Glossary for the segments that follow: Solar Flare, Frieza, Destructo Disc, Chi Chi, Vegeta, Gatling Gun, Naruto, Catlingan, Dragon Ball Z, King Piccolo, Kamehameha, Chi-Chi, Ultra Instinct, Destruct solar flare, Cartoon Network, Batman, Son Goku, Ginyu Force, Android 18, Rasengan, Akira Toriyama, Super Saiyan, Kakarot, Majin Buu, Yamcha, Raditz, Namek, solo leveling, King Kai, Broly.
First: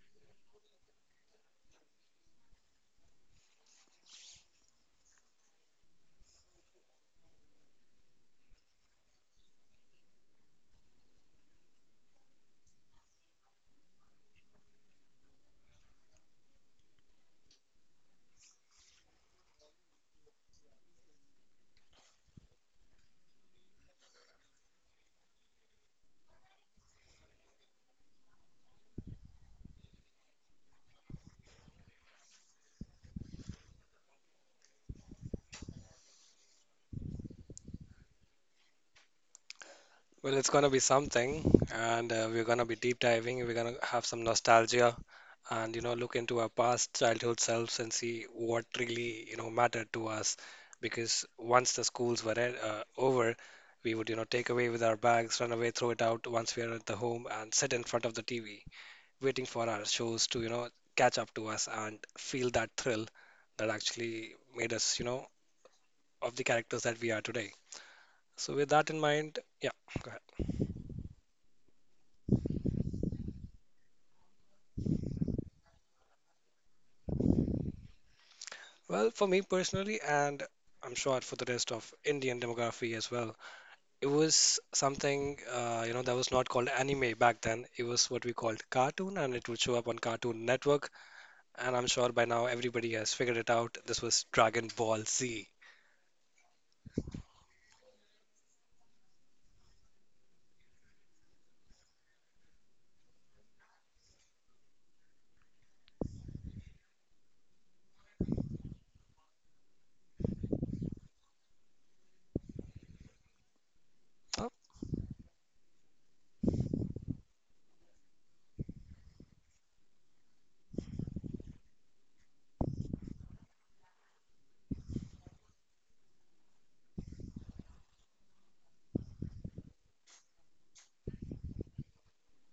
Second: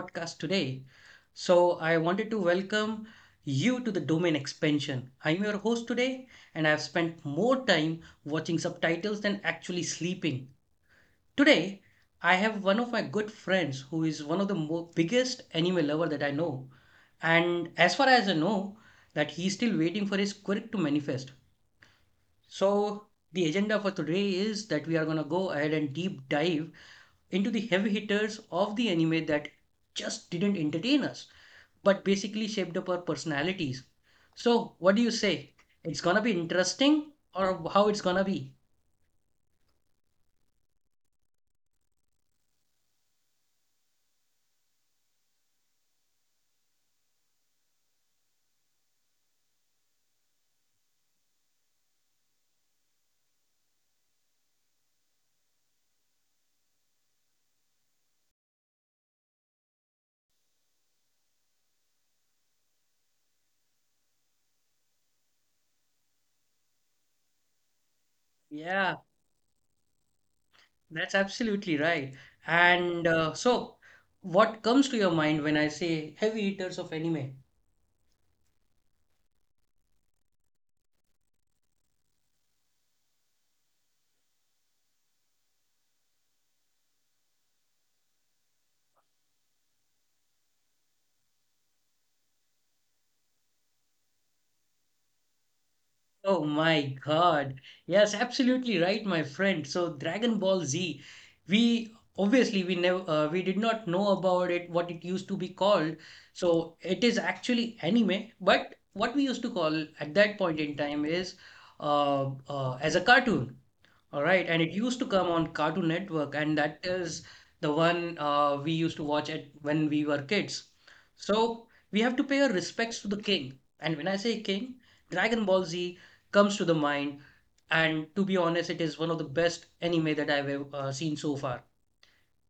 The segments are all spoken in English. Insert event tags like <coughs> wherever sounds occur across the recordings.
podcast today. So, I wanted to welcome you to the domain expansion. I'm your host today, and I've spent more time watching subtitles than actually sleeping. Today, I have one of my good friends who is one of the biggest anime lover that I know. And as far as I know, that he's still waiting for his quirk to manifest. So, the agenda for today is that we are going to go ahead and deep dive into the heavy hitters of the anime that just didn't entertain us, but basically shaped up our personalities. So, what do you say? It's gonna be interesting, or how it's gonna be? Well, it's going to be something, and we're going to be deep diving. We're going to have some nostalgia and, you know, look into our past childhood selves and see what really, you know, mattered to us. Because once the schools were over, we would, you know, take away with our bags, run away, throw it out once we are at the home, and sit in front of the TV, waiting for our shows to, you know, catch up to us and feel that thrill that actually made us, you know, of the characters that we are today. So, with that Yeah, in mind, yeah, go. that's absolutely right. And so, what comes to your mind when I say heavy hitters of anime? Well, for me personally, and I'm sure for the rest of Indian demography as well, it was something, you know, that was not called anime back then. It was what we called cartoon, and it would show up on Cartoon Network. And I'm sure by now everybody has figured it out. This was Dragon Ball Z. Oh my God. Yes, absolutely right, my friend. So Dragon Ball Z, we obviously we did not know about it, what it used to be called. So it is actually anime, but what we used to call at that point in time is, as a cartoon. All right, Oh, and it used to come on Cartoon Network, and that is the one we used to watch it when we were kids. So we have to pay our respects to the king. And when I say king, Dragon Ball Z comes to the mind, and to be honest, it is one of the best anime that I've seen so far.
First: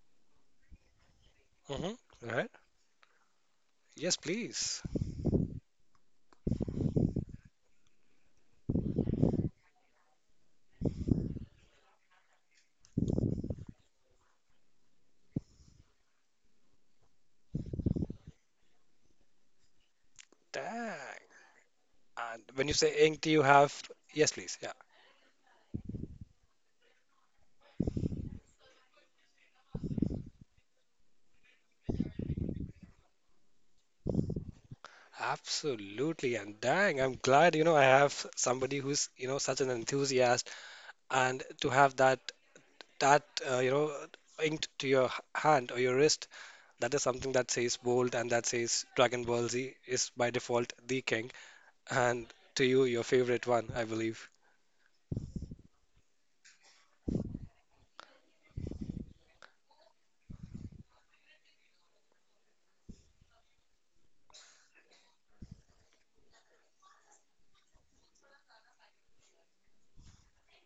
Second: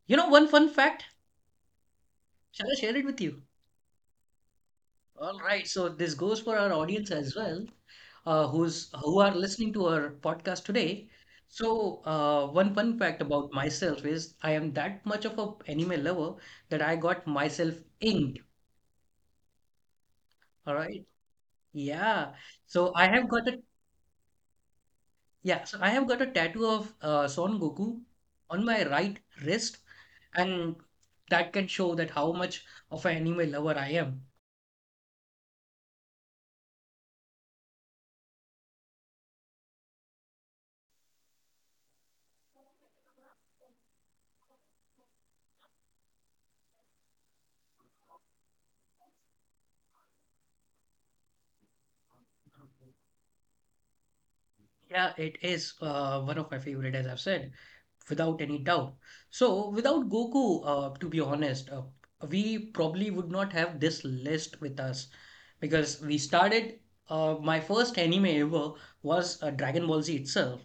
You know, one fun fact, mm-hmm. Right? shall I share it with you? Yes, please. All right, so this goes for our audience as well, who are listening to our podcast today. So, one fun fact about myself is I am that much of a anime lover that I got myself inked. All right, Dang. yeah. And when you So say I ink, have do you got a have? Yes, please. Yeah, yeah. So I have got a tattoo of Son Goku on my right wrist, and that can show that how much of an anime lover I am. absolutely. And dang, I'm glad, you know, I have somebody who's, you know, such an enthusiast and to have that you know inked to your hand or your wrist, that is something that says bold and that says Dragon Ball Z is by default the king, and to you your favorite one, I believe. Yeah, it is, one of my favorite, as I've said, without any doubt. So, without Goku, to be honest, we probably would not have this list with us because we started. My first anime ever was, Dragon Ball Z itself.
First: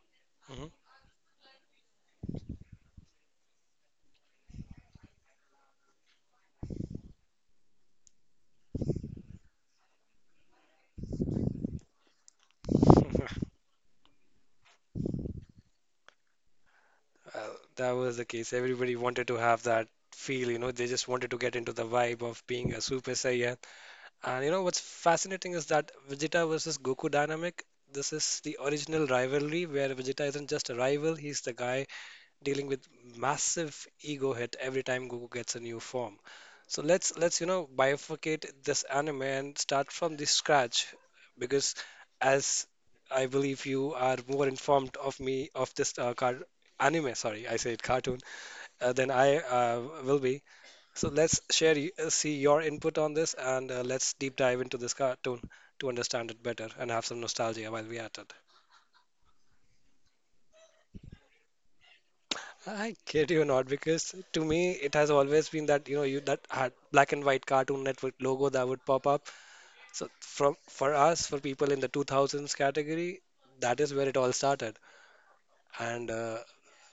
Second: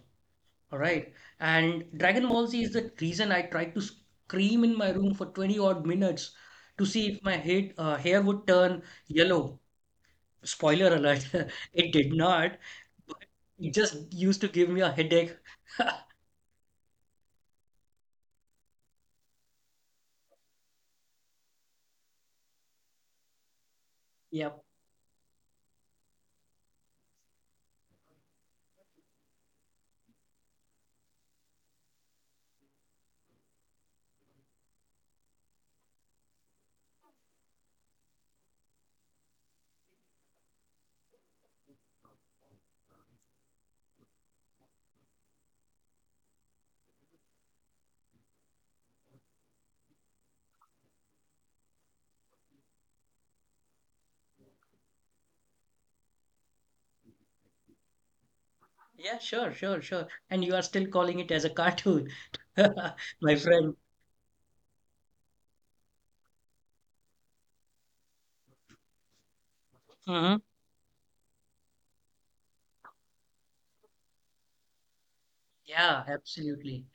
Mhm. All right, and Dragon Ball Z is the reason I tried to scream in my room for 20 odd minutes to see if my head hair would turn yellow. Spoiler alert, <laughs> it did not. <laughs> It just used to give me a headache. Well, that was the case. Everybody wanted to have that feel, you know, they just wanted to get into the vibe of being a Super Saiyan. And you know Yep. what's fascinating is that Vegeta versus Goku dynamic. This is the original rivalry where Vegeta isn't just a rival, he's the guy dealing with massive ego hit every time Goku gets a new form. So let's you know bifurcate this anime and start from the scratch, because as I believe you are more informed of me of this car anime, sorry, I said cartoon, than I will be. So let's share see your input on this, and let's deep dive into this cartoon to understand it better and have some nostalgia while we at it. Yeah, sure, sure, sure. And you are still calling it as a cartoon, <laughs> I kid my you not, friend. because to me it has always been that, you know, you that had black and white Cartoon Network logo that would pop up. So Hmm. from for us for people in the 2000s category, that is where it all started. Yeah, And absolutely.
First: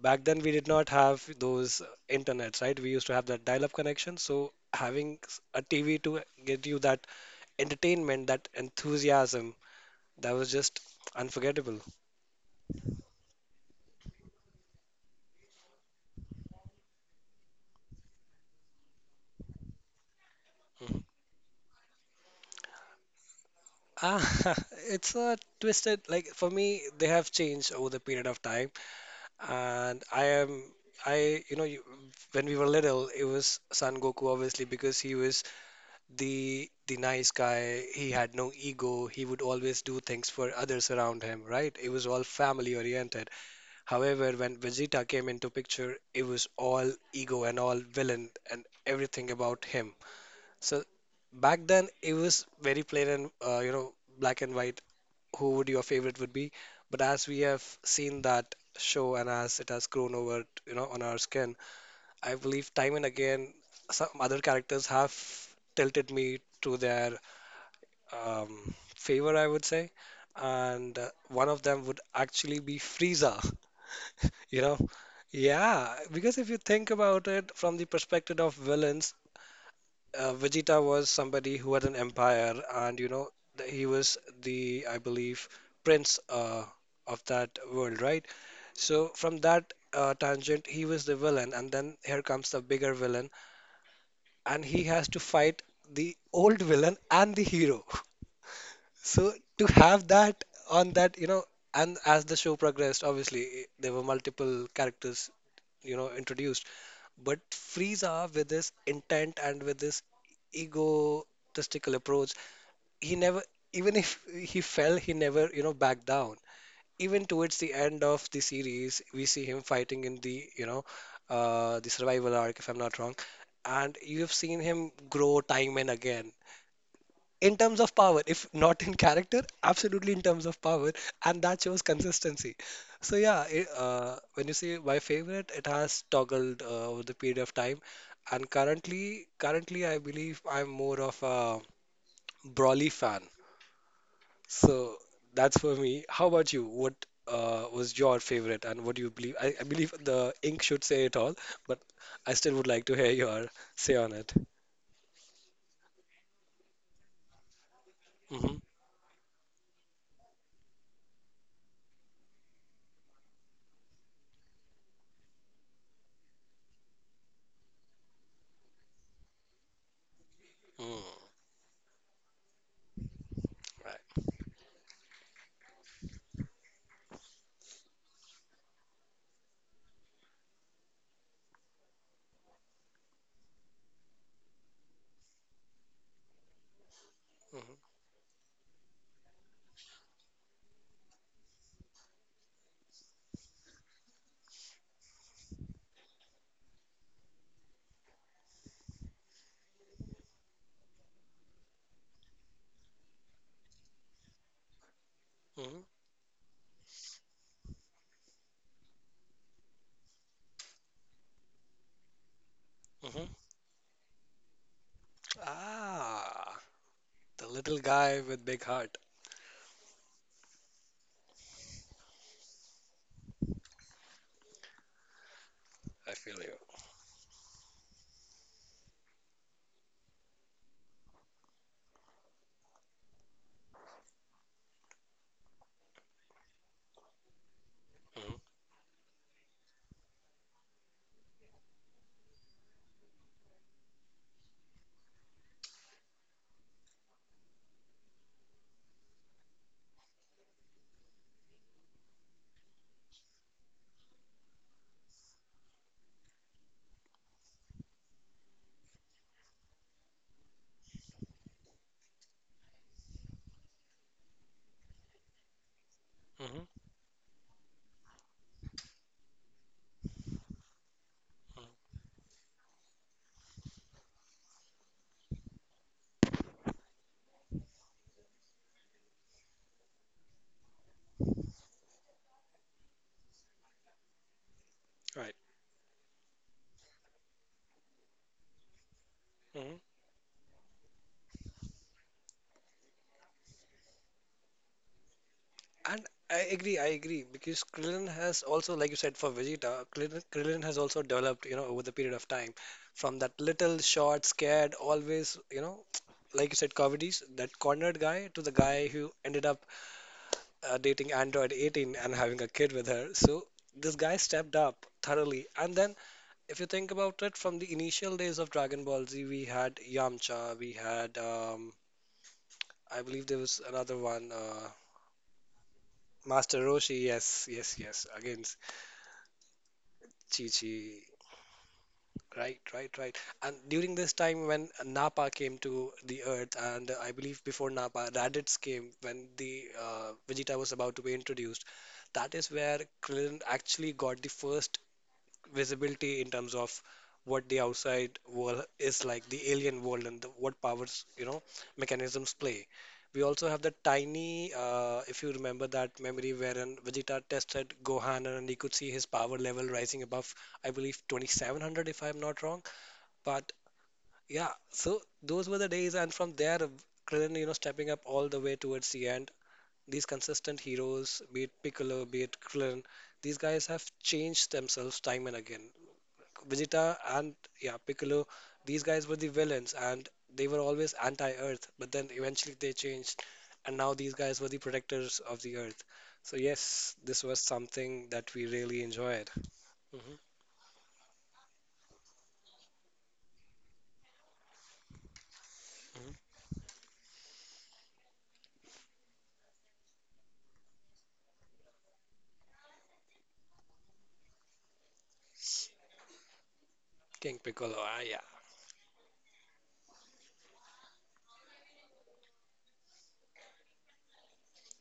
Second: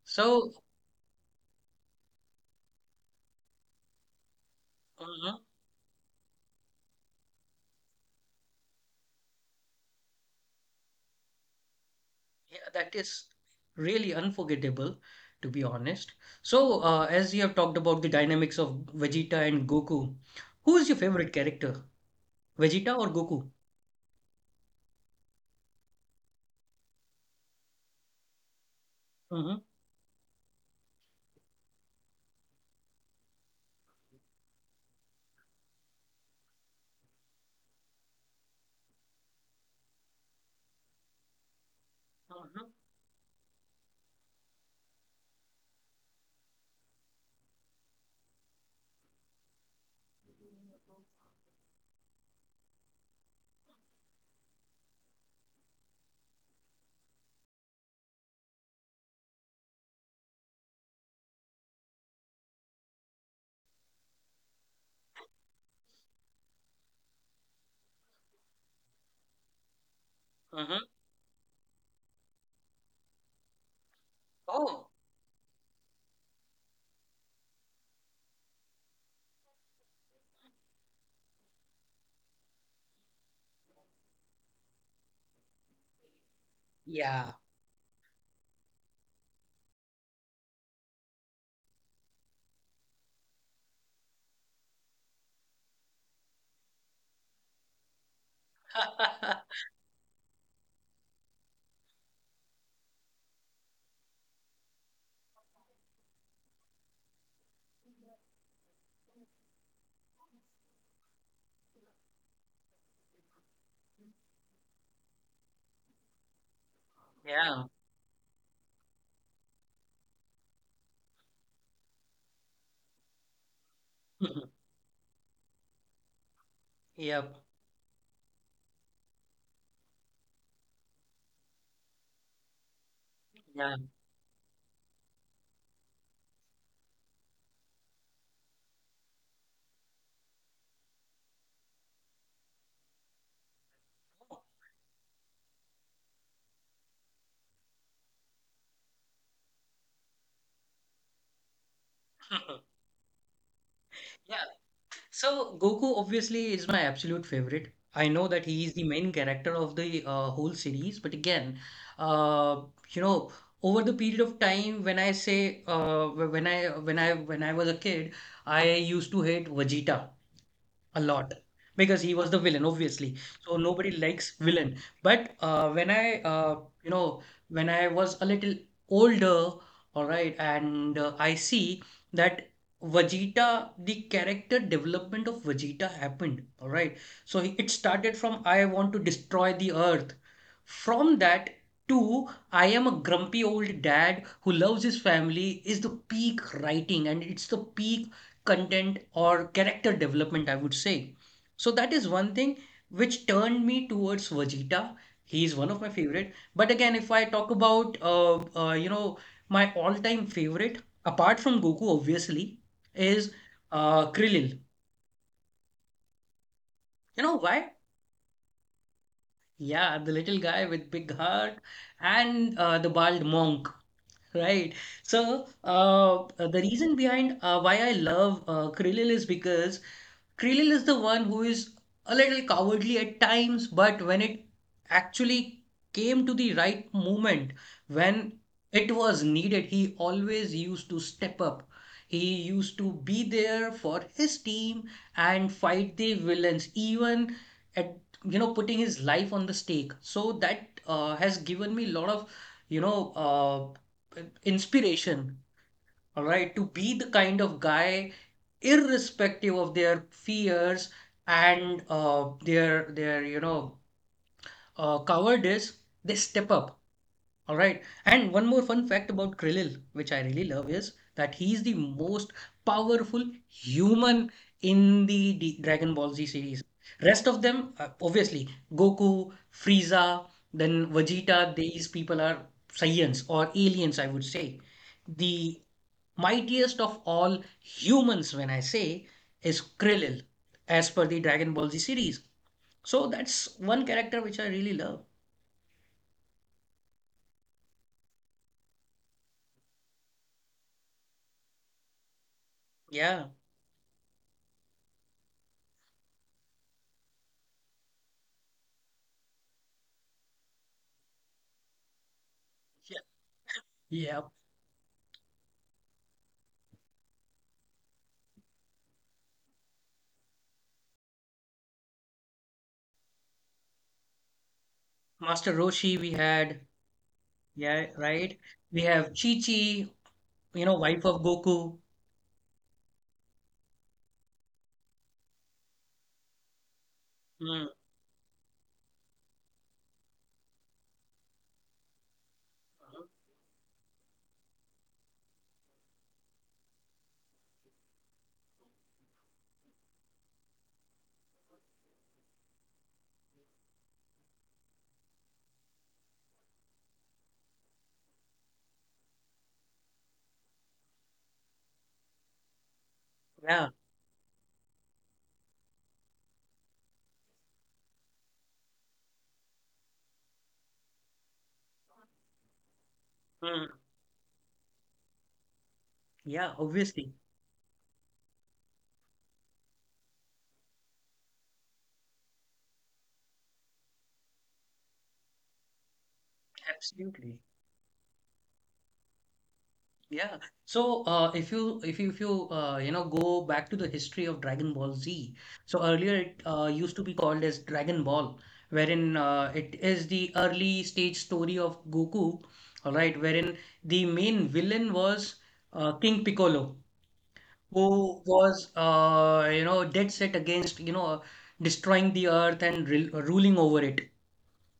back then we So, did not have those internets, right? We used to have that dial-up connection. So having mhm, a TV to get you that entertainment, that enthusiasm, that was just unforgettable. yeah, that is really unforgettable, to be honest. So, as you have talked about the dynamics of Vegeta and Goku, who is your favorite character, Vegeta or Goku? Ah, <laughs> it's a twisted, like for me they have changed over the period of time. Hmm. And I am, I, you know, you, when we were little, it was Son Goku, obviously, because he was the nice guy. He had no ego. He would always do things for others around him, right? It was all Hmm. family oriented. However, when Vegeta came into picture, it was all ego and all villain and everything about him. So back then, it was very plain and you know black and white who would your favorite would be. But as we have seen that show and as it has grown over, you know, on our skin, I believe time and again some other characters have tilted me to their favor, I would say. Hmm. And one of them would actually be Frieza, <laughs> you know. Oh, Yeah, because if you think about it from the perspective of villains, Vegeta was somebody who had an empire, and you know, he was the, I believe, prince of yeah. that world, right? So from that tangent, he was the villain, and then here comes the bigger villain, and he has to fight the old villain and the hero. <laughs> So <laughs> to have that on that, you know, and as the show progressed, obviously there were multiple characters, you know, introduced, but Frieza, with his intent and with his egotistical approach, he never, even if he fell, he never, you know, backed down. Even towards Yeah. the end of the series, we see him fighting in the, you know, the survival arc, if I'm not wrong. And you have seen <laughs> him grow time and again Yep. in terms of power, if not in character, absolutely in terms of power, and that shows consistency. So yeah, Yeah. When you say my favorite, it has toggled over the period of time, and currently I believe I'm more of a brawly fan. So that's for me. How about you? What was your favorite, and what do you believe? I believe the ink should say it all, but I still would <laughs> like to hear your say on it. Yeah. So Goku obviously is my absolute favorite. I know that Hmm. he is the main character of the whole series, but again, uh, you know, over the period of time, when I say, when I was a kid, I used to hate Vegeta a Mm, lot, because he was the villain, obviously, so nobody right. likes villain. But when I you know, when I was a little older, all right, and I see that Vegeta, the character development of Vegeta happened, all right. So it Hmm. started from, I want to destroy the earth, from that to, I am a grumpy old dad who loves his family, is the peak writing and it's the peak content or character development, I would say. So that is one thing which turned me towards Vegeta. He is one of Hmm. my favorite. But again, if I talk about, you know, my all-time favorite, apart from Goku, obviously, Hmm. is Krillin. Ah. You know The why? little guy with big heart. Yeah, the little guy with big heart, and the bald monk, right? So I feel you. the reason behind why I love Krillin is because Krillin is the one who is a little cowardly at times, but when it actually came to the right moment, Mm-hmm. when it was needed, he always used to step up. He used to be there for his team and fight the villains, even at, you know, putting his life on the stake, so that has given me a lot of, you know, inspiration, all right, to be the kind of guy irrespective of their fears, and their, you know, covered is, they step up. Mm-hmm. All right. And one more fun fact about Krillin, which I really love, is that he's the most powerful human in the D Dragon Ball Z series. Rest of them, obviously, Goku, Frieza, then Vegeta, these people are Saiyans or aliens, I would say. Mm-hmm. Right. The mightiest of all humans, when I say, is Hmm. Krillin, as per the Dragon Ball Z series. So that's one character which I really love. And I agree. I agree, because Krillin has also, like you said, for Vegeta, Krillin has also developed, you know, over the period of time, from Yeah. that little short, scared, always, you know, like you said, comedies, that cornered guy to the guy who ended up dating Android 18 and having a kid with Yeah. her. So this guy Yeah. stepped up thoroughly. And then, if you think about it, from the initial days of Dragon Ball Z, we had Yamcha, we had I believe there was another one, Master Roshi we Master had. Roshi. Yes, yes, Yeah, yes. right. Against We have Chi-Chi, you Chi know, wife Chi. of Goku. Right, right, right. And during this time when Nappa came to the Earth, and I believe Mm. before Nappa, Raditz came when the Vegeta was about to be introduced. That is where Krillin actually got the first visibility in terms of what the outside world is like, the alien world, and the, what powers, you know, mechanisms play. We also have the tiny, if you remember that memory wherein Vegeta tested Gohan and he could see his power level rising above, I believe, 2,700 if I'm not wrong. But Yeah. yeah, so those were the days, and from there, Krillin, you know, stepping up all the way towards the end. These consistent heroes, be it Piccolo, be it Krillin, these guys Mm. have changed themselves time and again. Yeah, Vegeta obviously. and yeah, Piccolo, these guys were the villains and they were always anti-Earth, but then eventually they changed and now these guys were the protectors of the Earth. So yes, this was Absolutely. something that we really enjoyed. Hmm. Yeah. So if you know, go back to the history of Dragon Ball Z, so Hmm. earlier it used to be called as Dragon Ball, wherein it is the early stage story of Goku, all right, wherein the main villain was, King Piccolo, King Piccolo, ah, yeah, who was, you know, dead set against, you know, destroying the earth and ruling over it.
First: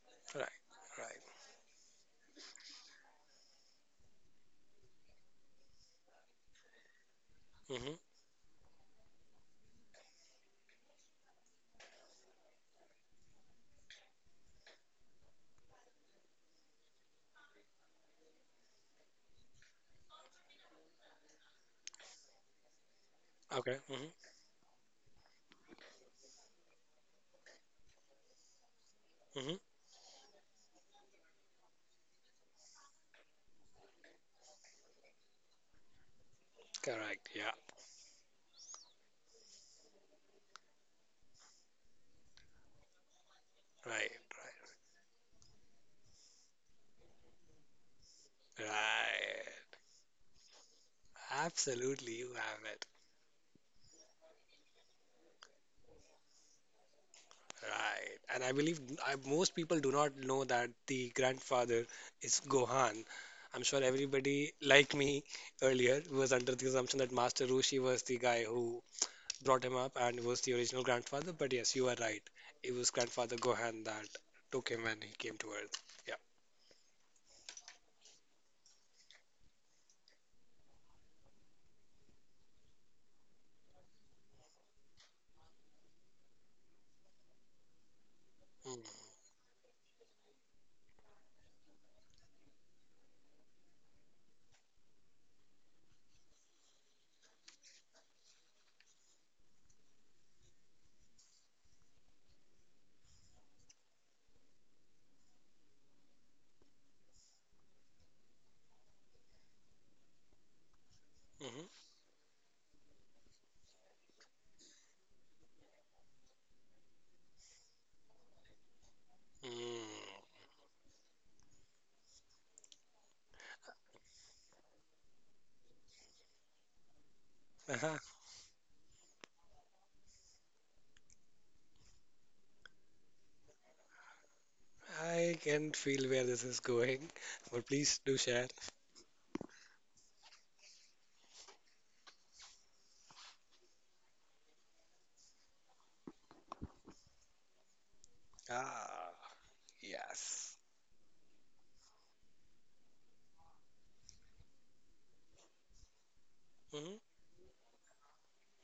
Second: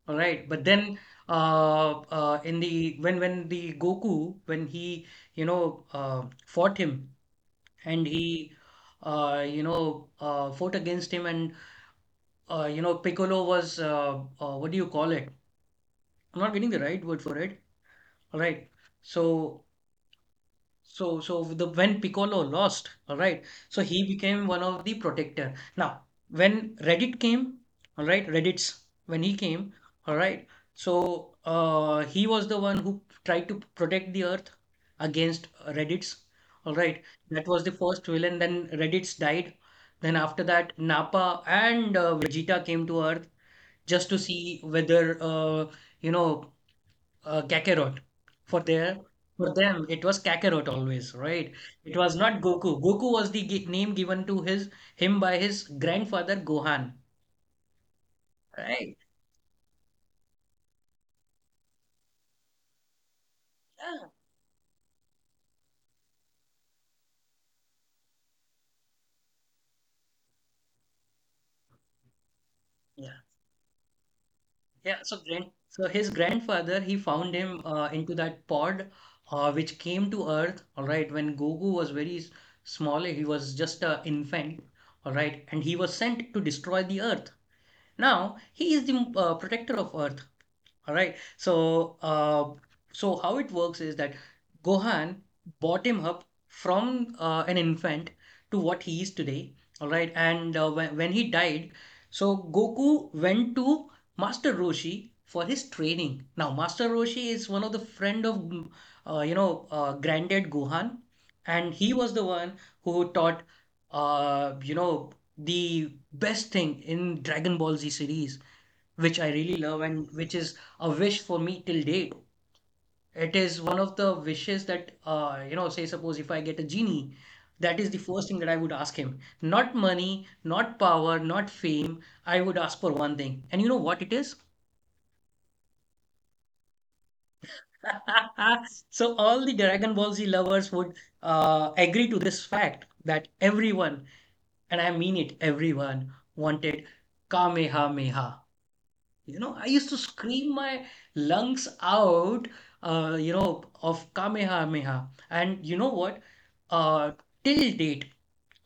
All right, right, but then, right. In the when the Goku, when he, you know, fought him, Hmm. and he, you know, fought against him, and, you know, Piccolo was, what do you call it? I'm not getting the right word for it. All right, so, so, so the when Piccolo lost, all right, Okay, so he hmm. became one of the protector. Now, when Reddit came, all right, Reddit's when he Hmm. came, all right, so he was the one who tried to protect the Earth against, Reddit's, all right. Correct, That yeah, was the first villain. Then Reddit's died. Then after that, Nappa and Vegeta came to Earth just right, to see right, whether, you know, Kakarot. For their for right. them, it was Kakarot always, right? It Absolutely, was you not have Goku. it. Goku was the gi name given to his him by his grandfather Gohan, Right. And I believe right? Most people do not know that the grandfather is Gohan. I'm sure Yeah, everybody, like me earlier, was under the assumption that Master Roshi was the guy who brought him up and was the original grandfather. But yes, you are right. It was yeah, grandfather Gohan that took him yeah. when he So came grand, to Earth. so his Yeah. grandfather he found him, into that pod, which came to Earth, all right, when Goku was very small. He was just an infant, all right, and he was sent to destroy the Earth. Now he Mm, is the protector of Earth. All right. So, how it works is that Gohan brought him up from, an infant to what he is today. All right. And when he died, so Goku went to Master Roshi for his training. Now, Master Roshi is one of the friend of, you know, granddad Gohan, and he was the one who taught, you know, the best thing in Dragon Ball Z series which I mhm, really love mm. and which is a wish for me till date. It is one of the wishes that, you know, say suppose if I get a genie, that is Uh-huh. the first thing that I would ask him. Not money, not power, not fame. I would ask for one thing. And you know what it is? I can feel where this is going, but please do share. <laughs> So all the Dragon Ball Z lovers would, agree to this fact that everyone, and I mean it, everyone wanted Kamehameha. Ah, You know, I used to scream yes. my lungs out, you know, of Kamehameha. And you know what? Mm-hmm. Uh, Till date,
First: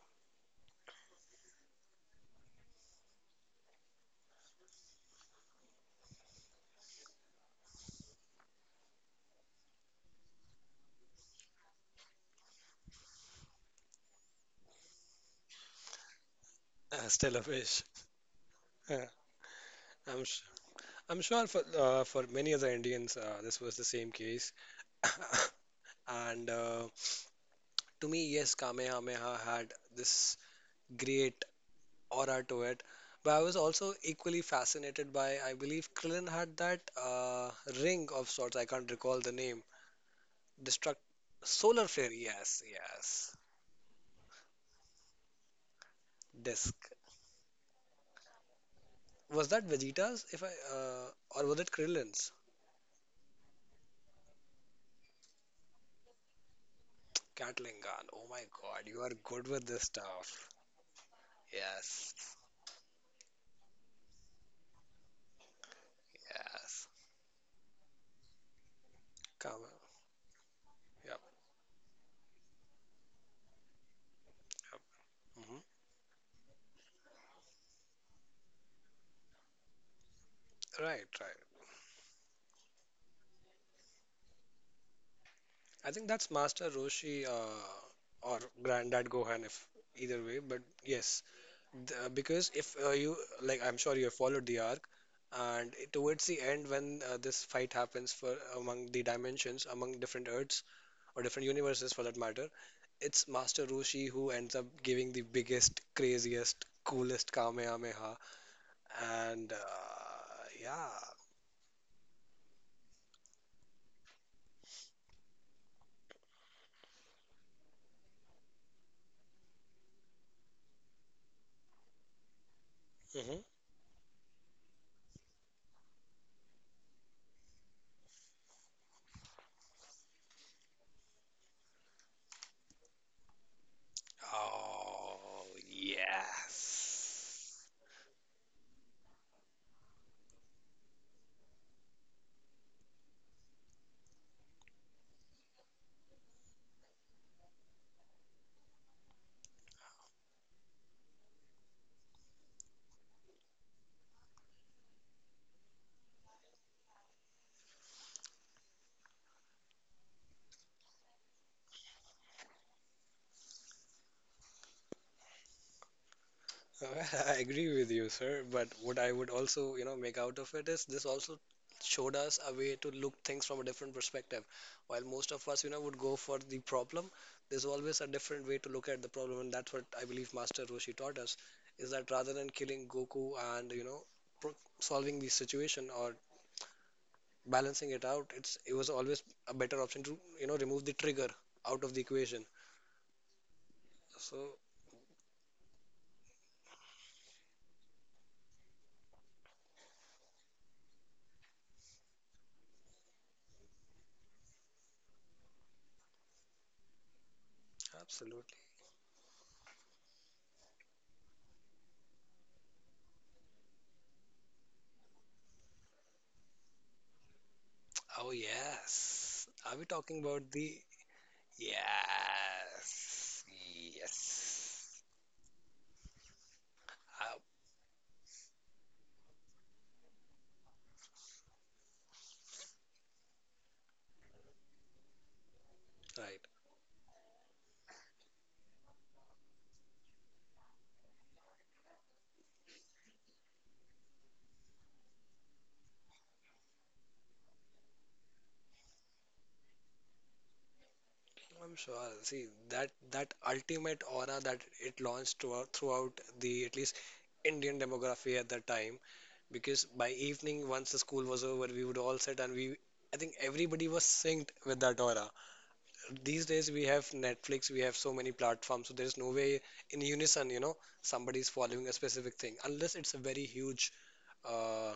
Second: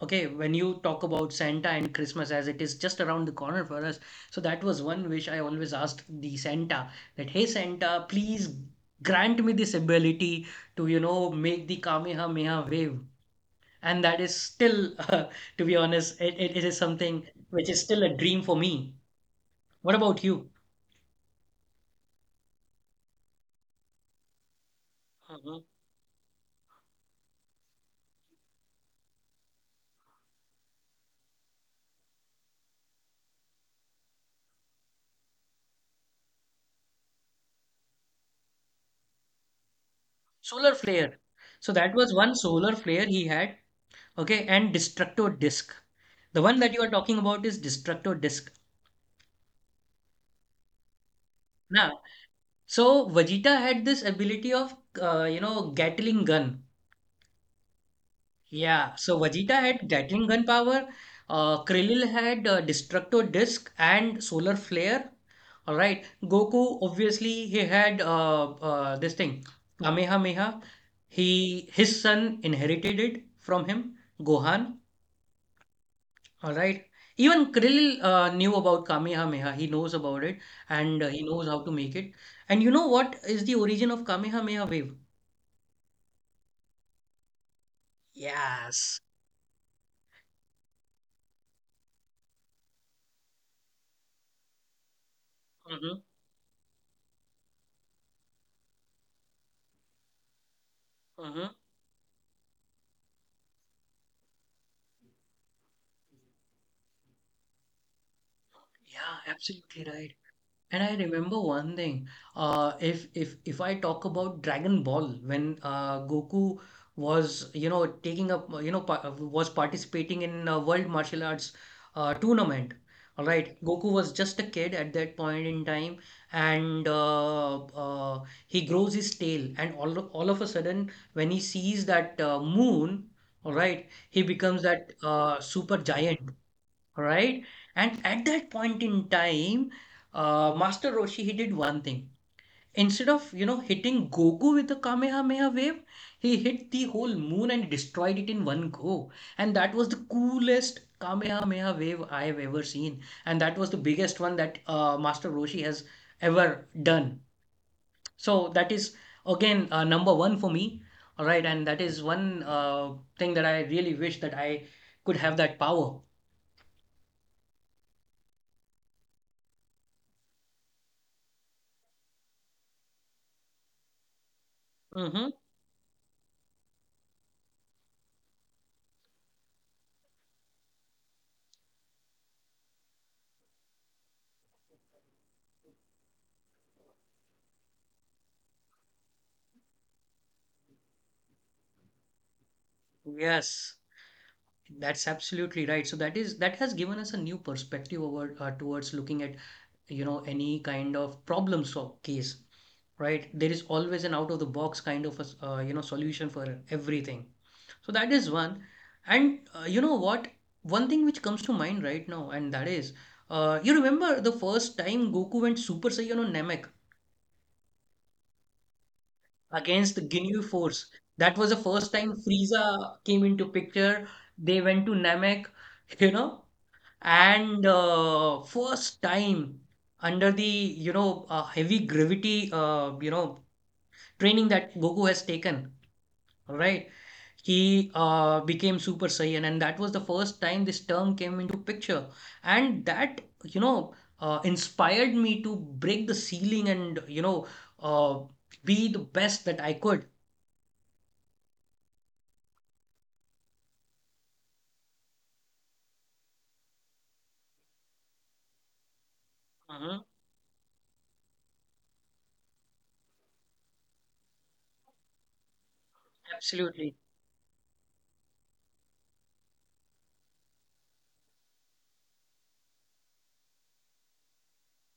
okay, when you talk about Santa and Christmas, as it is just around the corner for us, so that was one wish I always asked the Santa that, hey, Santa, please grant me this ability to, you know, make the Kamehameha wave. And that is still, <laughs> to be honest, it is something Stella which is Fish. still a dream for me. Uh, What about I'm you? I'm sure for many other Indians, this was the same case. <coughs> <laughs> And to me, yes, Kamehameha had this great aura to it. But I was also equally fascinated by, I believe Krillin had that uh, ring of sorts. I can't recall the name. Solar Destruct flare. So solar that was flare. one Yes, solar flare he yes. had, okay, and destructo disc. The one that you are Disc. talking about is destructo disc. Was that Vegeta's? If I uh, or was it Now, Krillin's? so Vegeta had this ability of, you know, Gatling gun. Catlingan. Oh my God, Yeah, you are so good Vegeta with this had Gatling gun stuff. power. Krillin Yes, had destructo disc and solar flare. All right, Goku yes. obviously he had, this thing, Come. Kamehameha. Yeah. He his son inherited it from him, Gohan. Hmm. All right. Even Krill knew about Kamehameha. He knows about it, and Right, he right. knows how to make it. And you know what is the origin of Kamehameha wave? I think that's Master Roshi or Yes. Granddad Gohan, if either way. But yes, the, because if you like, I'm sure you have followed the arc, and Mm-hmm. towards the end, when this fight happens for among the dimensions, among different Earths or different Mm-hmm. universes for that matter, it's Master Roshi who ends up giving the biggest, craziest, coolest Kamehameha, Yeah, and absolutely right. And yeah. I remember one thing. If I talk about Dragon Ball, when Goku was taking up you know pa was participating in a World Martial Arts tournament. All Mm-hmm. right, Goku was just a kid at that point in time, and he grows his tail, and all of a sudden, when he sees that moon, all right, he becomes that Oh, super giant, right? yes. And at that point in time, Master Roshi, he did one thing. Instead of, you know, hitting Goku with the Kamehameha wave, he hit the whole moon and destroyed it in one go. And that was the coolest Kamehameha wave I have ever seen. And that was the biggest one that Master Roshi has ever done. So that is, again, number one for me. All right. And that is one thing that I really wish that I could have that power. <laughs> I agree with you, sir. But what I would also, you know, make out of it is this also showed us a way to look things from a different perspective. While most Mm-hmm. of us, you know, would go for the problem, there's always a different way to look at the problem, and that's what I believe Master Roshi taught us, is that rather than killing Goku and, you know, pro solving the situation or balancing it out, it was always a better option to, you know, remove the trigger out of the equation. Yes. So, That's absolutely right. So that has given us a new perspective over towards looking at any kind of problem solve case, right? There is always an out of the box kind of a solution for everything. So that is absolutely. one, and you know what? One thing which comes to mind right now, and that is, you remember the first time Goku went Super Saiyan on Namek Oh, yes. Are we against the talking Ginyu about the. Force. That was the first time Frieza came Yes. into picture. They went to Yes. Namek, <laughs> you know. Ah, And first time under the heavy gravity training that Goku has taken, right. right? He became Super Saiyan, and that was the first time this term came into picture. And that inspired me to break the ceiling and uh, be the best that I could. I'm sure. See, that that ultimate aura that it launched throughout, throughout the at least Indian demography at that time. Because Hmm. by evening, once the school was over, we would all sit and we. I think everybody was synced with that aura. These days, we Absolutely. have Netflix, we have so many platforms, so there's no way in unison, somebody's following a specific thing unless it's a very huge uh,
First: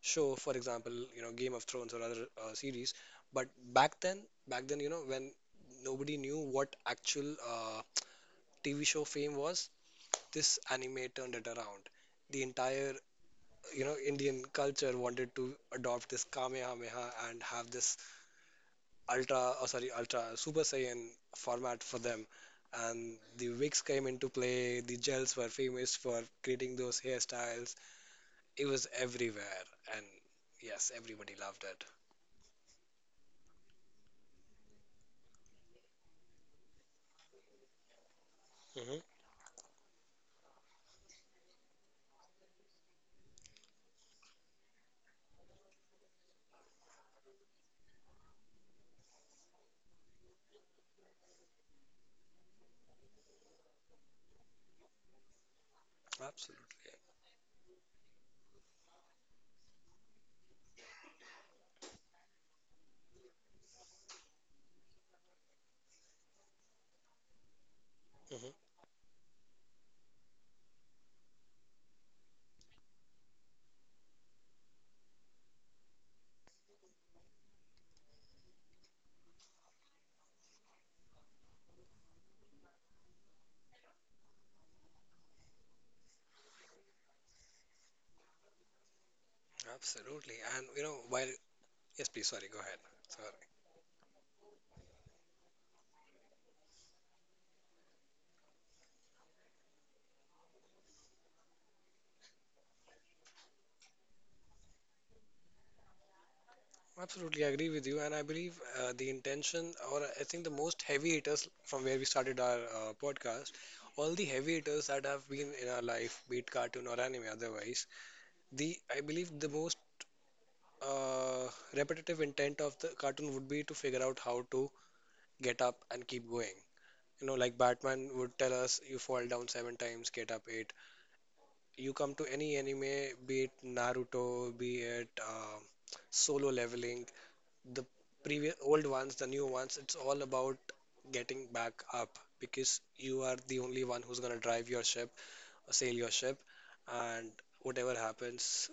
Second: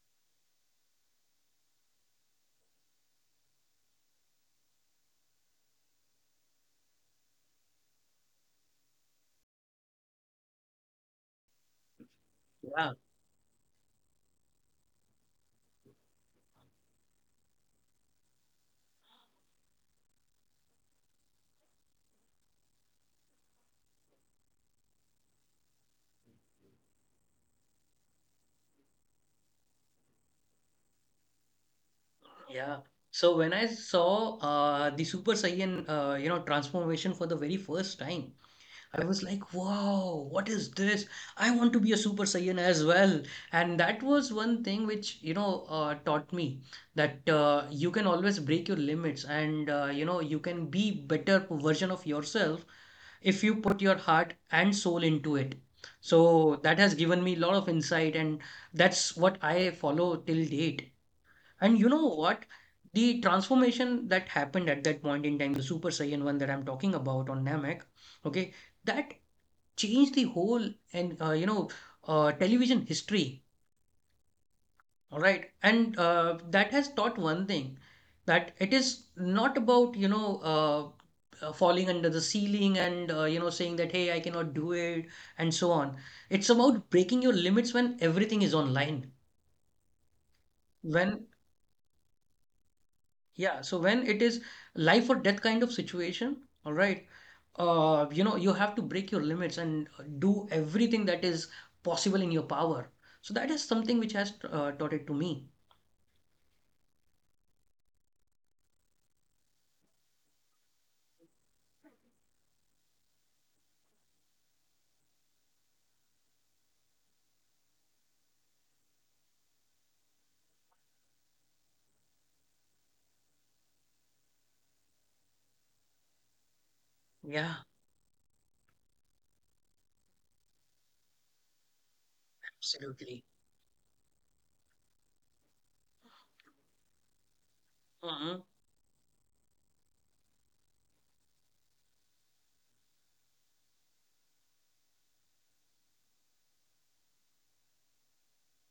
show, for example, Game of Thrones or other series. But back then, when nobody knew what actual TV show fame was, this anime turned it around. The entire, Yeah. you know, Indian culture wanted to adopt this Kamehameha and have this ultra, oh, sorry, ultra Super Saiyan format for them. And the wigs came into play. The gels were famous for creating those hairstyles, it was everywhere, and yes, everybody loved it. Yeah. So when I saw the Super Saiyan, you know, transformation for the very first time, Hmm. I was like, wow, what is this? I want to be a Super Saiyan as well. And that was one thing which, you know, taught me that you can always break your limits and, you know, you can be better version of yourself if you put your heart and soul into it. So that has Absolutely. given me a lot of insight, and that's what I follow till date. And you know what? The transformation that happened at that point in time, the Super Saiyan one that I'm talking about on Namek, okay, Hmm. that changed the whole and television history, all right, and that has taught one thing, that it is not about uh, falling under the ceiling and you know saying that, hey, I cannot do it and so on. It's about breaking your limits when everything is online, Absolutely. And you know, when while yes, please, sorry, go ahead. Sorry. yeah, so when it is life or death kind of situation, all right, you know, you have to break your limits and do everything that is possible in your power. So that is something which has taught it to me. Absolutely, I agree with you, and I believe the intention, or I think the most heavy hitters from where we started our podcast, all the heavy hitters that have been in our life, be it cartoon or anime, otherwise, the I believe the most uh, repetitive intent of the cartoon would be to figure out how to get up and keep going. You know, Yeah, like Batman would tell us, you fall down seven times, get up eight. You come to any anime, absolutely. be it Naruto, be it solo leveling, the Mhm. previous old ones, the new ones, it's all about getting back up because you are the only one who's gonna drive your ship, sail your ship, and whatever happens,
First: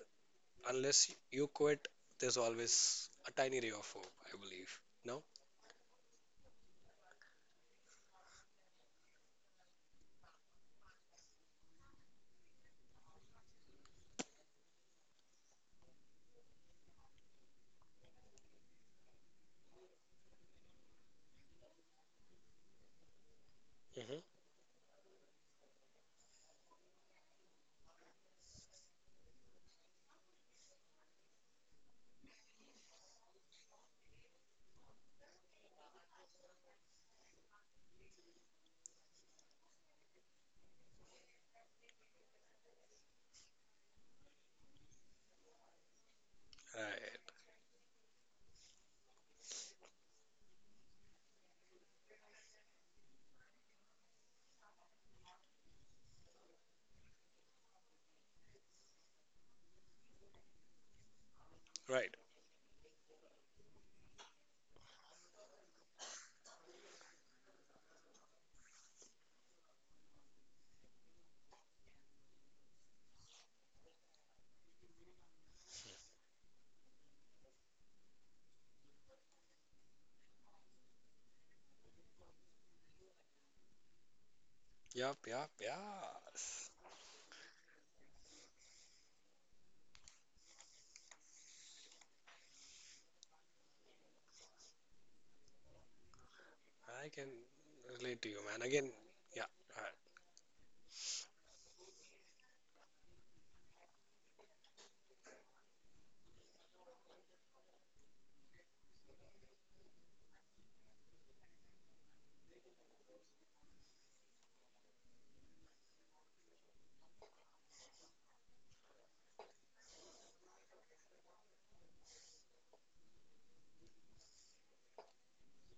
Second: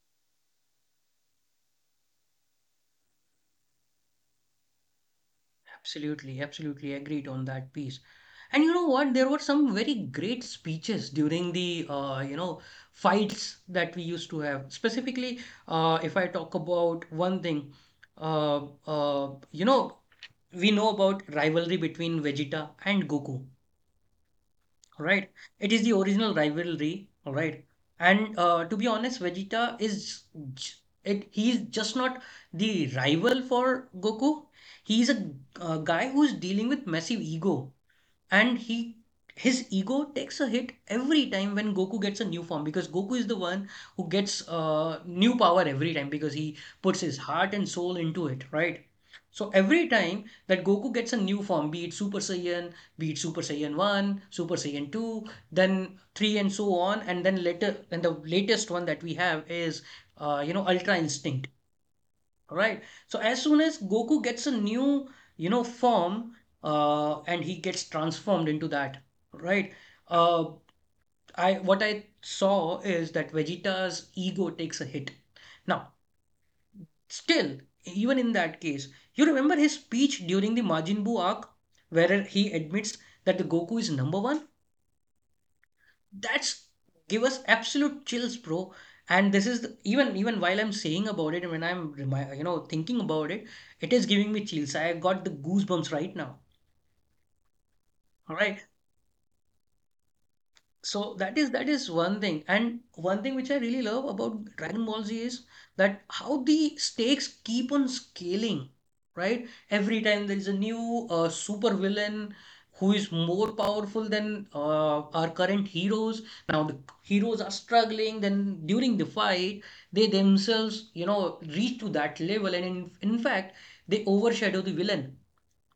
unless you quit, there's always a tiny ray of hope, I believe. No? Absolutely, absolutely agreed on that piece. And you know what? There were some very great speeches during the you know fights that we used to have. Specifically, if I talk about one thing, you know, we know about rivalry between Vegeta and Goku. Mm-hmm. All right. It is the original rivalry. All right. And to be honest, Vegeta is j- it. He's just not the rival for Goku. He's a guy who's dealing with massive ego, and he his ego takes a hit every time when Goku gets a new form, because Goku is the one who gets new power every time because he puts his heart and soul into it, right? So every time that Goku gets a new form, be it Super Saiyan, be it Super Saiyan 1, Super Saiyan 2, then 3 and so on, and then later and the latest one that we have is you know Ultra Instinct. Right. Right. Right. So as soon as Goku gets a new, you know, form, and he gets transformed into that, right? Uh, I what I saw is that Vegeta's ego takes a hit. Now, still, even in that case, you remember his speech during the Majin Buu arc, where he admits that the Goku is number one? Yup, yup, That's yes. give us absolute chills, bro. And this is the, even while I'm saying about it and when I'm you know thinking about it, it is giving me chills. I got the goosebumps right now, I can relate to all you, man. right. Again, yeah. Uh, So that is one thing. And one thing which I really love about Dragon Ball Z is that how the stakes keep on scaling, right? Every time there is a new super villain who is more powerful than our current heroes. Now the heroes are struggling, then during the fight, they themselves, you know, reach to that level and in fact, they overshadow the villain.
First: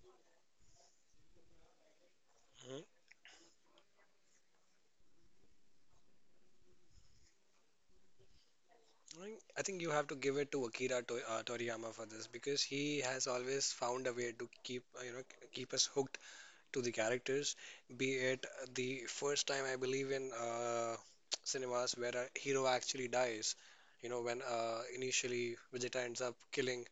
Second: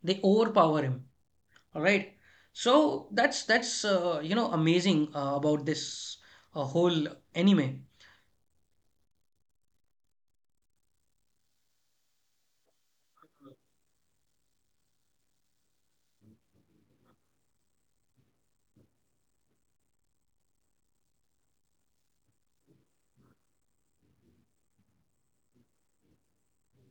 They overpower him, all right. mhm. So that's you know amazing about this whole anime. I think you have to give it to Akira to, Toriyama for this because he has always found a way to keep keep us hooked to the characters. Be it the first time I believe in cinemas where a hero actually dies, you know when initially Vegeta ends up killing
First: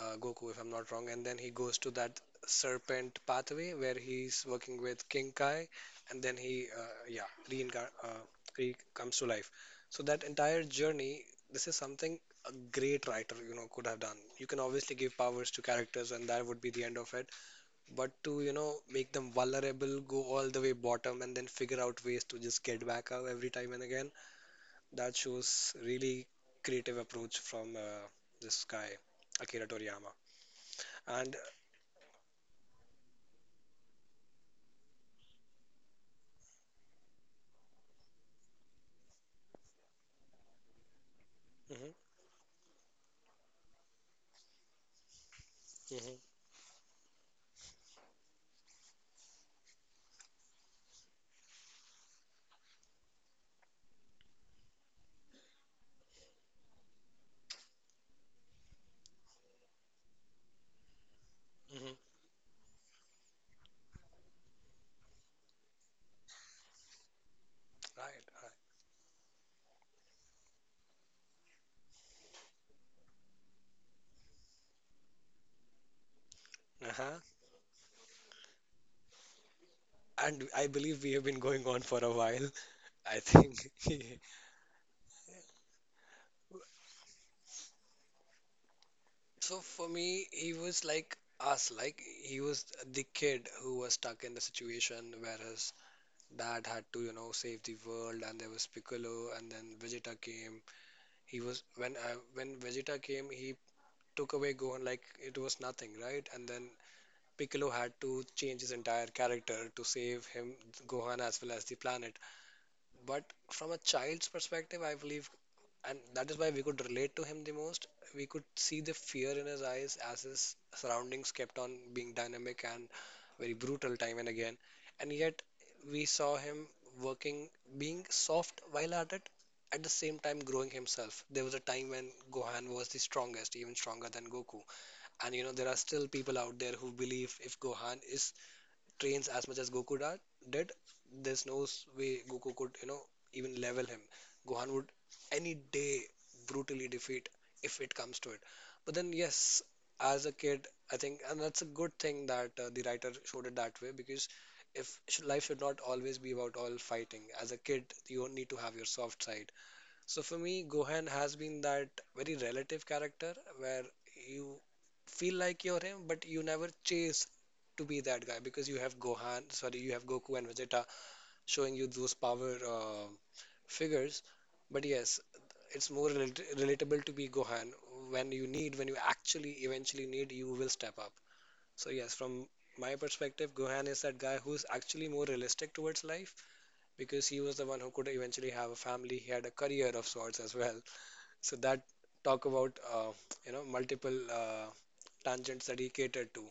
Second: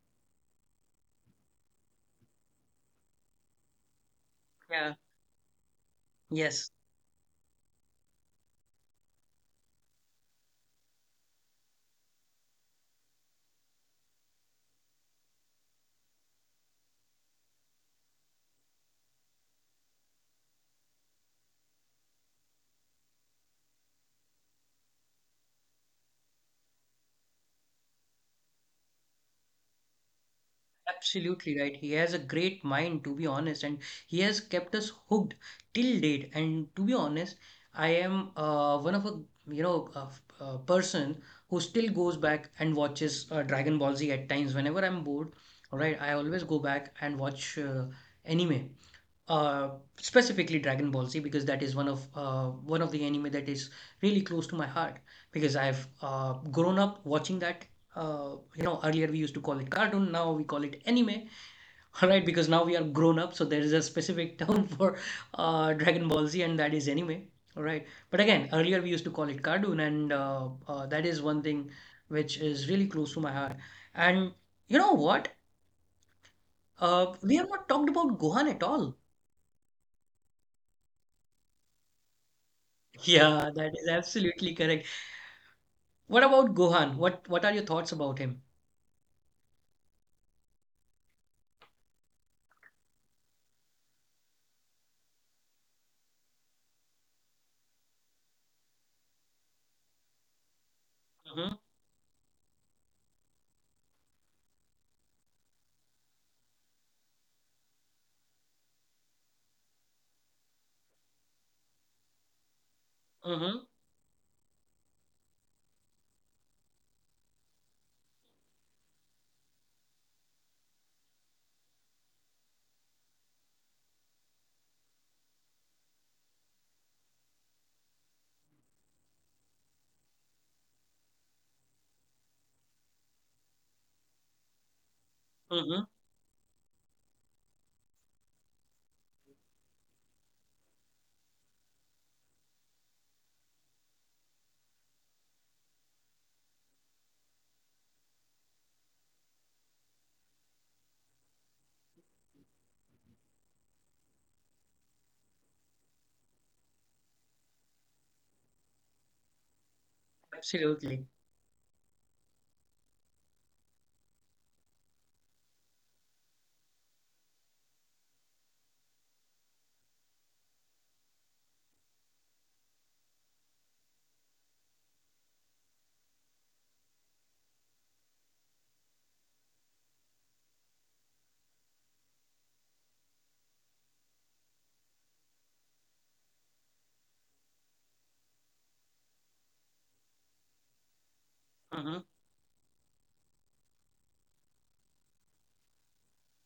Goku, if I'm not wrong, and then he goes to that serpent pathway where he's working Yeah. with King Kai, and then he, Yes, yeah, re comes to life. So that entire journey, this is something a great writer, you know, could have done. You can obviously give powers to characters, and that would be the end of it. But to, you know, make them vulnerable, go all the way bottom, and then figure out ways to just get back up every time and again, that shows really creative approach from this guy, Akira Toriyama. And absolutely right. He has a great mind, to be honest, and he has kept us hooked till date. And to be honest, I am one of a you know a person who still mhm, goes back and watches Dragon Ball Z at times. Whenever I'm bored, all right, I mhm, always go back and watch anime. Uh, specifically Dragon Ball Z, because that is one of the anime that is really close to my heart, because I've grown up watching that. You know, earlier we used to call it cartoon, now we call it anime. mhm, <laughs> All right, because now we are grown up, so there is a specific <laughs> term for Dragon Ball Z, and that is anime, all right. But right, again, earlier we used to call it cartoon, and that is one thing which is really close to my heart. And you know what, right. Uh-huh. We have not talked about Gohan at all. And I believe we have been going on for a while. I Yeah, think. that <laughs> is absolutely correct. What about Gohan? What are your thoughts about him? So for me, he was like us, like he was the kid who was stuck in the situation where his dad had to, you know, save the world, and there was Piccolo, and then Vegeta came. He Mm-hmm, was when Vegeta came, he took away Gohan like it was nothing, right? And then Piccolo had to change his entire character to save him, Gohan, as well as the planet. But mm-hmm, from a child's perspective, I believe, and that is why we could relate to him the most. We could see the fear in his eyes as his surroundings kept on being dynamic and very brutal time and again. And yet, we saw him working, being soft while at it, at the same time growing himself. There was a time when Gohan was the strongest, even stronger than Goku. And you know, there are mm-hmm. still people out there who believe if Gohan is trains as much as Goku did, there's no way Goku could, you know, even level him. Gohan would any day brutally defeat if it comes to it. But then, yes, as a kid, I think, and that's a good thing that the writer showed it that way because if sh- life should not always be about all fighting. As a kid, you need to have your soft side. So for me, Gohan Absolutely. has been that very relative character where you feel like you're him, but you never chase to be that guy because you have Gohan, sorry, you have Goku and Vegeta showing you those power figures. But yes, it's more relatable to be Gohan when you need, when you actually eventually need, you will step up. So yes, from my perspective, Gohan is that guy who's actually more realistic towards life because he was the one who could eventually have a family. He had a career of sorts as well. So that Mm-hmm. talk about multiple tangents that he catered to.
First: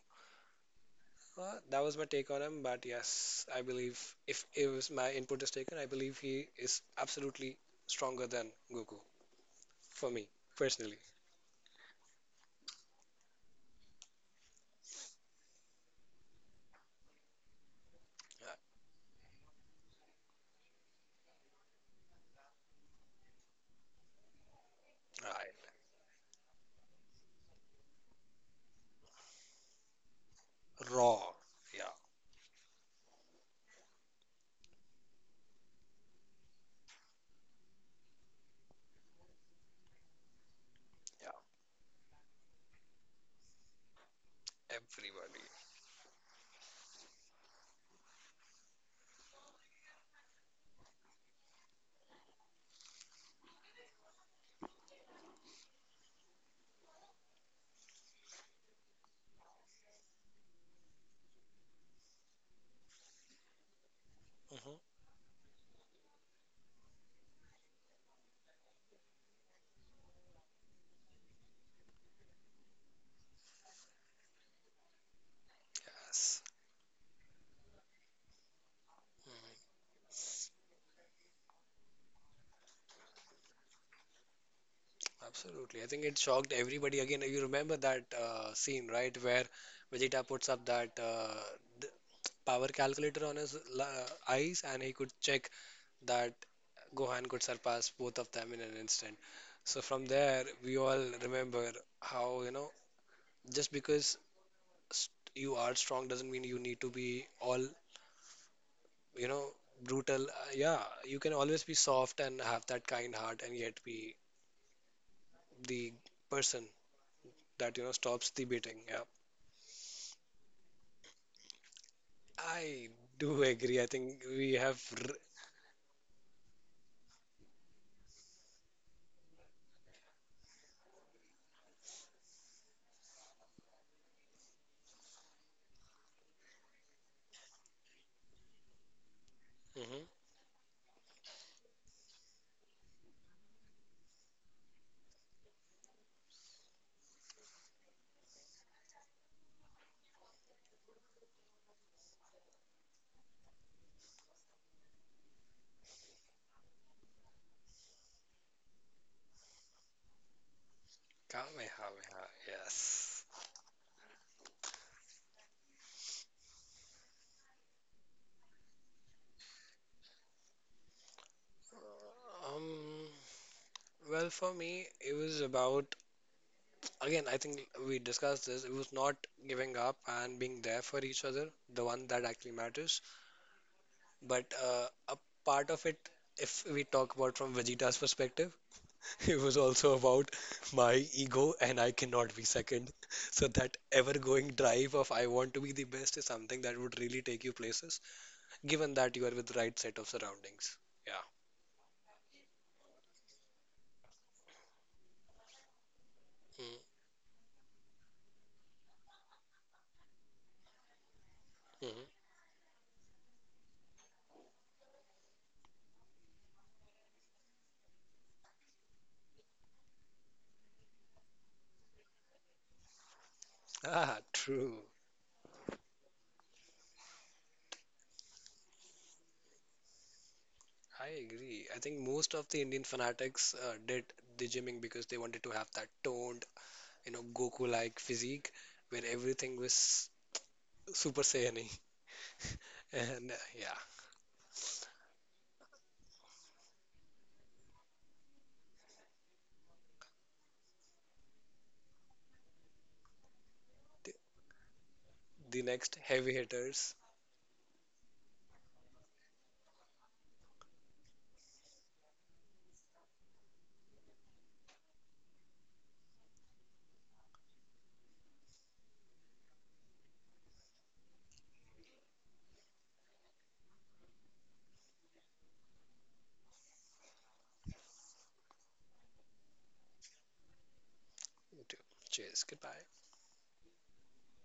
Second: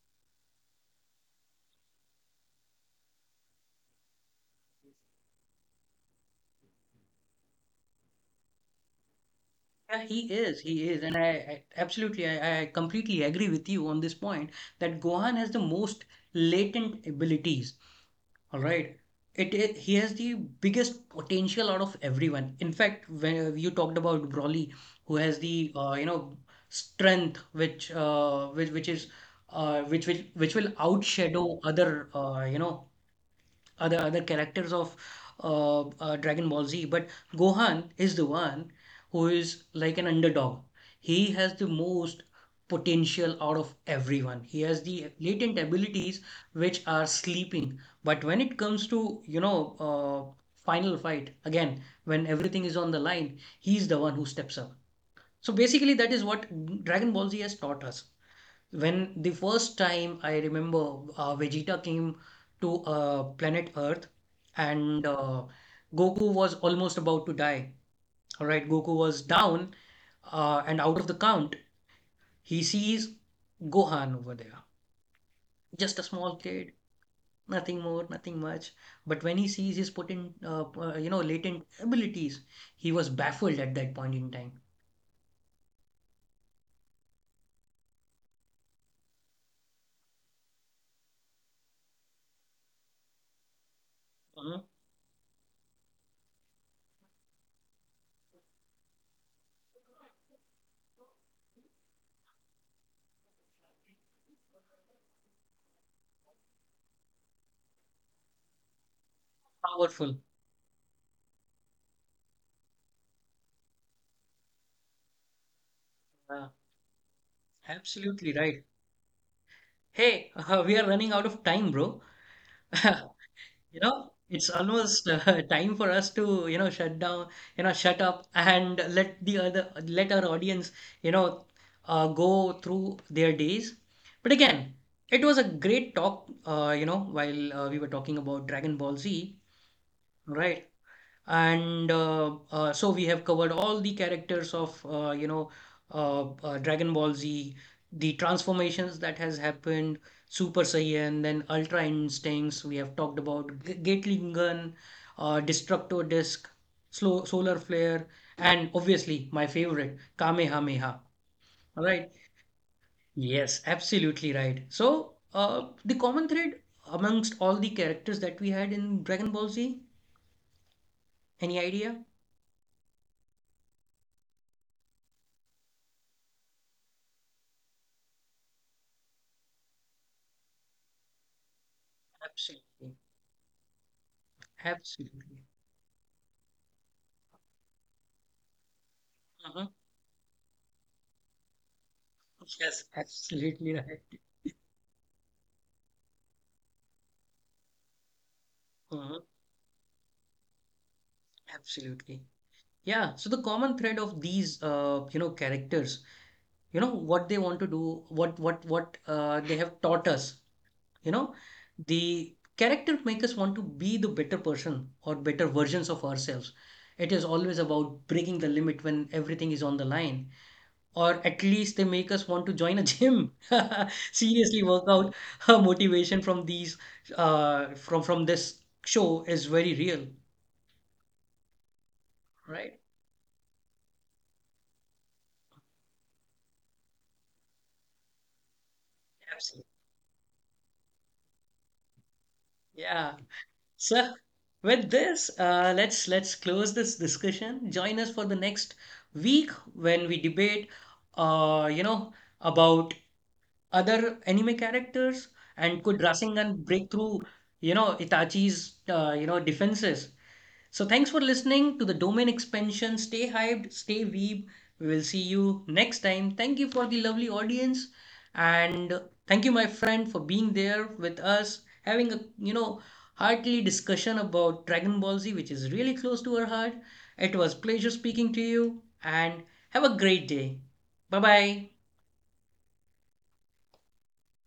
That was my take on him, but yes, I believe if it was my input is taken, I believe he is absolutely stronger than Goku Yeah, for he me is. He personally. is. And I absolutely, I completely agree with you on this point that Gohan has the most latent abilities. All right. It, he has the biggest potential out of everyone. In fact, when you talked about Broly, who has Right. the you know strength which is which will Raw. outshadow Yeah. other you know other characters of Dragon Ball Z, but Gohan is the one who is like an underdog. He Yeah. has the most potential out of everyone. He has the Everybody. latent abilities which are sleeping. But when it comes to, you know, final fight, again, when everything is on the line, he's the one who steps up. So basically, that is what Dragon Ball Z has taught us. When the first time I remember Vegeta came to planet Earth Hmm. and Goku was almost about to die. All right, Goku was down and out of the count. He sees Gohan over there, just a small Yes. kid, nothing more, nothing much. But when he sees his you know, latent abilities, he was baffled at that point in time. Absolutely. I think it shocked everybody. Again, you remember that scene, right, where Vegeta puts up that d- power calculator on his Mhm. eyes and he could check that Gohan could surpass both of them in an instant. So from there, we all remember how, you know, just because st- you are strong doesn't mean you need to be all, you know, Powerful. brutal. Yeah, you can always be soft and have that kind heart and yet be the Uh, person that, you know, absolutely stops the right. beating. Yeah. Hey, <laughs> we are running out of time, bro. I <laughs> do You agree. I know, think it's we have. almost R- <laughs> time for us to, you know, shut down, you know, shut up and let our audience, you know, go through their days. But again, it was a great talk, you know, while we were talking about Dragon Ball Z, mm-hmm. right? And so we have covered all the characters of you know Dragon Ball Z, the transformations that has happened, Super Saiyan, then Ultra Instincts. We have talked about Gatling Gun, Destructo Disc, Slow Solar Flare, and obviously my favorite Kamehameha. All right. Kamehameha, yes. Yes, absolutely right. So the common thread amongst all the characters that we had in Dragon Ball Z, any idea? Um, well, for me, it was about, again, I think we discussed this. It was not giving up and being there for each other, the one that actually Absolutely. matters. But a Absolutely. part of it, if we talk about from Vegeta's perspective, <laughs> it was Uh-huh. also about my ego and I cannot be Yes, second. <laughs> So absolutely that right. ever-going drive of I want to be the best is something that would really take you places, given Uh-huh. that you are with the right set of surroundings. Absolutely. Yeah. So the common thread of these, you know, characters, you know, what they want to do, what they have taught us, you know, Yeah. Mm-hmm. the character make us want to be the better person or better versions of ourselves. It is always about breaking the limit when everything is on the line. Or at least they make us want to join a gym. <laughs> <laughs> Ah, Seriously, work true. out. Her motivation from these from this show is very real, I agree. I think most of the right? Indian fanatics did the gymming because they wanted to have that toned, you know, Goku-like physique where everything Absolutely. was Super Saiyan. <laughs> Yeah. And yeah, So with this, let's close this discussion. Join us for the next week when we debate, you know, about other the, anime characters the and could next heavy Rasengan break hitters. through, you know, Itachi's, you know, defenses. So thanks for listening to the domain expansion. Stay hyped, stay weeb. We will see you next time. Thank you for the lovely audience, and thank you, my friend, for being there with us having a you know heartily discussion about Dragon Ball Z, which is really close to our heart. It was a pleasure speaking to you, and have a great day. Bye bye. You too. Cheers. Goodbye.